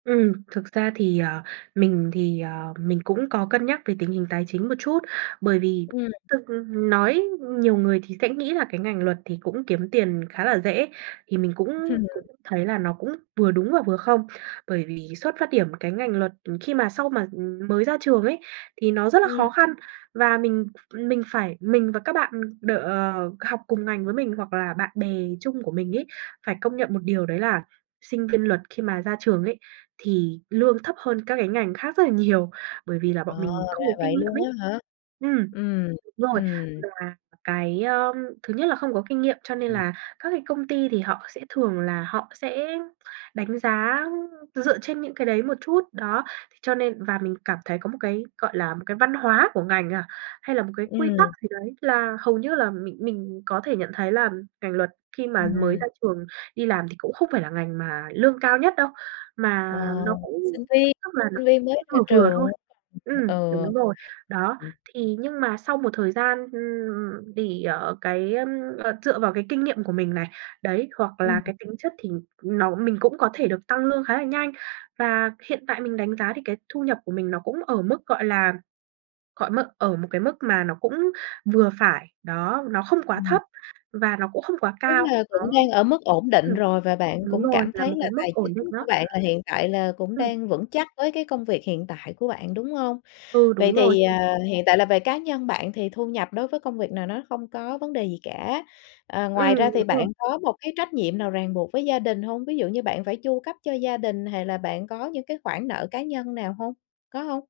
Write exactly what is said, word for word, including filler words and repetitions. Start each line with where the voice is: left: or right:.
right: Ừm, thực ra thì, ờ, mình thì, ờ, mình cũng có cân nhắc về tình hình tài chính một chút. Bởi vì
left: Ừm.
right: thực nói nhiều người thì sẽ nghĩ là cái ngành luật thì cũng kiếm tiền khá là dễ, thì mình cũng
left: Ừm.
right: cũng thấy là nó cũng vừa đúng và vừa không. Bởi vì xuất phát điểm cái ngành luật, ừm, khi mà sau mà, ừm, mới ra trường ấy, thì nó rất là
left: Ừm.
right: khó khăn và mình ph mình phải mình và các bạn đ ờ, học cùng ngành với mình hoặc là bạn bè chung của mình ấy, phải công nhận một điều đấy là, sinh viên luật khi mà ra trường ấy, thì lương thấp hơn các cái ngành khác rất là nhiều, bởi vì là bọn
left: Ờ,
right: mình không
left: ra
right: có kinh
left: vậy
right: nghiệm
left: luôn
right: ấy.
left: á hả?
right: Ừm.
left: Ừm,
right: Đúng rồi,
left: ừm.
right: và cái, ơ, thứ nhất là không có kinh nghiệm cho nên
left: Ừm.
right: là các cái công ty thì họ sẽ thường là họ sẽ đánh giá dựa trên những cái đấy một chút, đó. Thế cho nên và mình cảm thấy có một cái, gọi là, một cái văn hóa của ngành à, hay là một cái quy tắc
left: Ừm.
right: gì đấy là hầu như là mình mình có thể nhận thấy là ngành luật khi mà mới
left: Ừm.
right: ra trường đi làm thì cũng không phải là ngành mà lương cao nhất đâu,
left: Ờ,
right: mà nó
left: sinh
right: cũng
left: viên,
right: tức là nó
left: sinh viên mới ra
right: vừa vừa thôi.
left: trường. [unintelligible]
right: Ừm,
left: Ừ.
right: đúng rồi. Đó,
left: [unintelligible]
right: thì nhưng mà sau một thời gian, ừm, thì, ờ, cái, ờm, ờ, dựa vào cái kinh nghiệm của mình này, đấy, hoặc
left: Ừm.
right: là cái tính chất thì nó mình cũng có thể được tăng lương khá là nhanh và hiện tại mình đánh giá thì cái thu nhập của mình nó cũng ở mức, gọi là, gọi mức ở một cái mức mà nó cũng vừa phải, đó, nó không quá
left: Ừm.
right: thấp và nó cũng không quá
left: Tức
right: cao
left: là cũng đang
right: [unintelligible]
left: ở mức ổn định
right: ừm,
left: rồi, và bạn
right: đúng
left: cũng
right: rồi,
left: cảm
right: là
left: thấy
right: một
left: là
right: cái mức
left: tài
right: ổn định
left: chính của
right: đó.
left: bạn là hiện tại là cũng
right: Ừm.
left: đang vững chắc với cái công việc hiện tại của bạn, đúng hông?
right: Ừ,
left: Vậy
right: đúng rồi.
left: thì, à, hiện tại là về cá nhân bạn thì thu nhập đối với công việc này nó không có vấn đề gì cả. À, ngoài ra
right: Ừm, đúng
left: thì bạn
right: rồi.
left: có một cái trách nhiệm nào ràng buộc với gia đình hông? Ví dụ như bạn phải chu cấp cho gia đình, hày là bạn có những cái khoản nợ cá nhân nào hông? Có hông?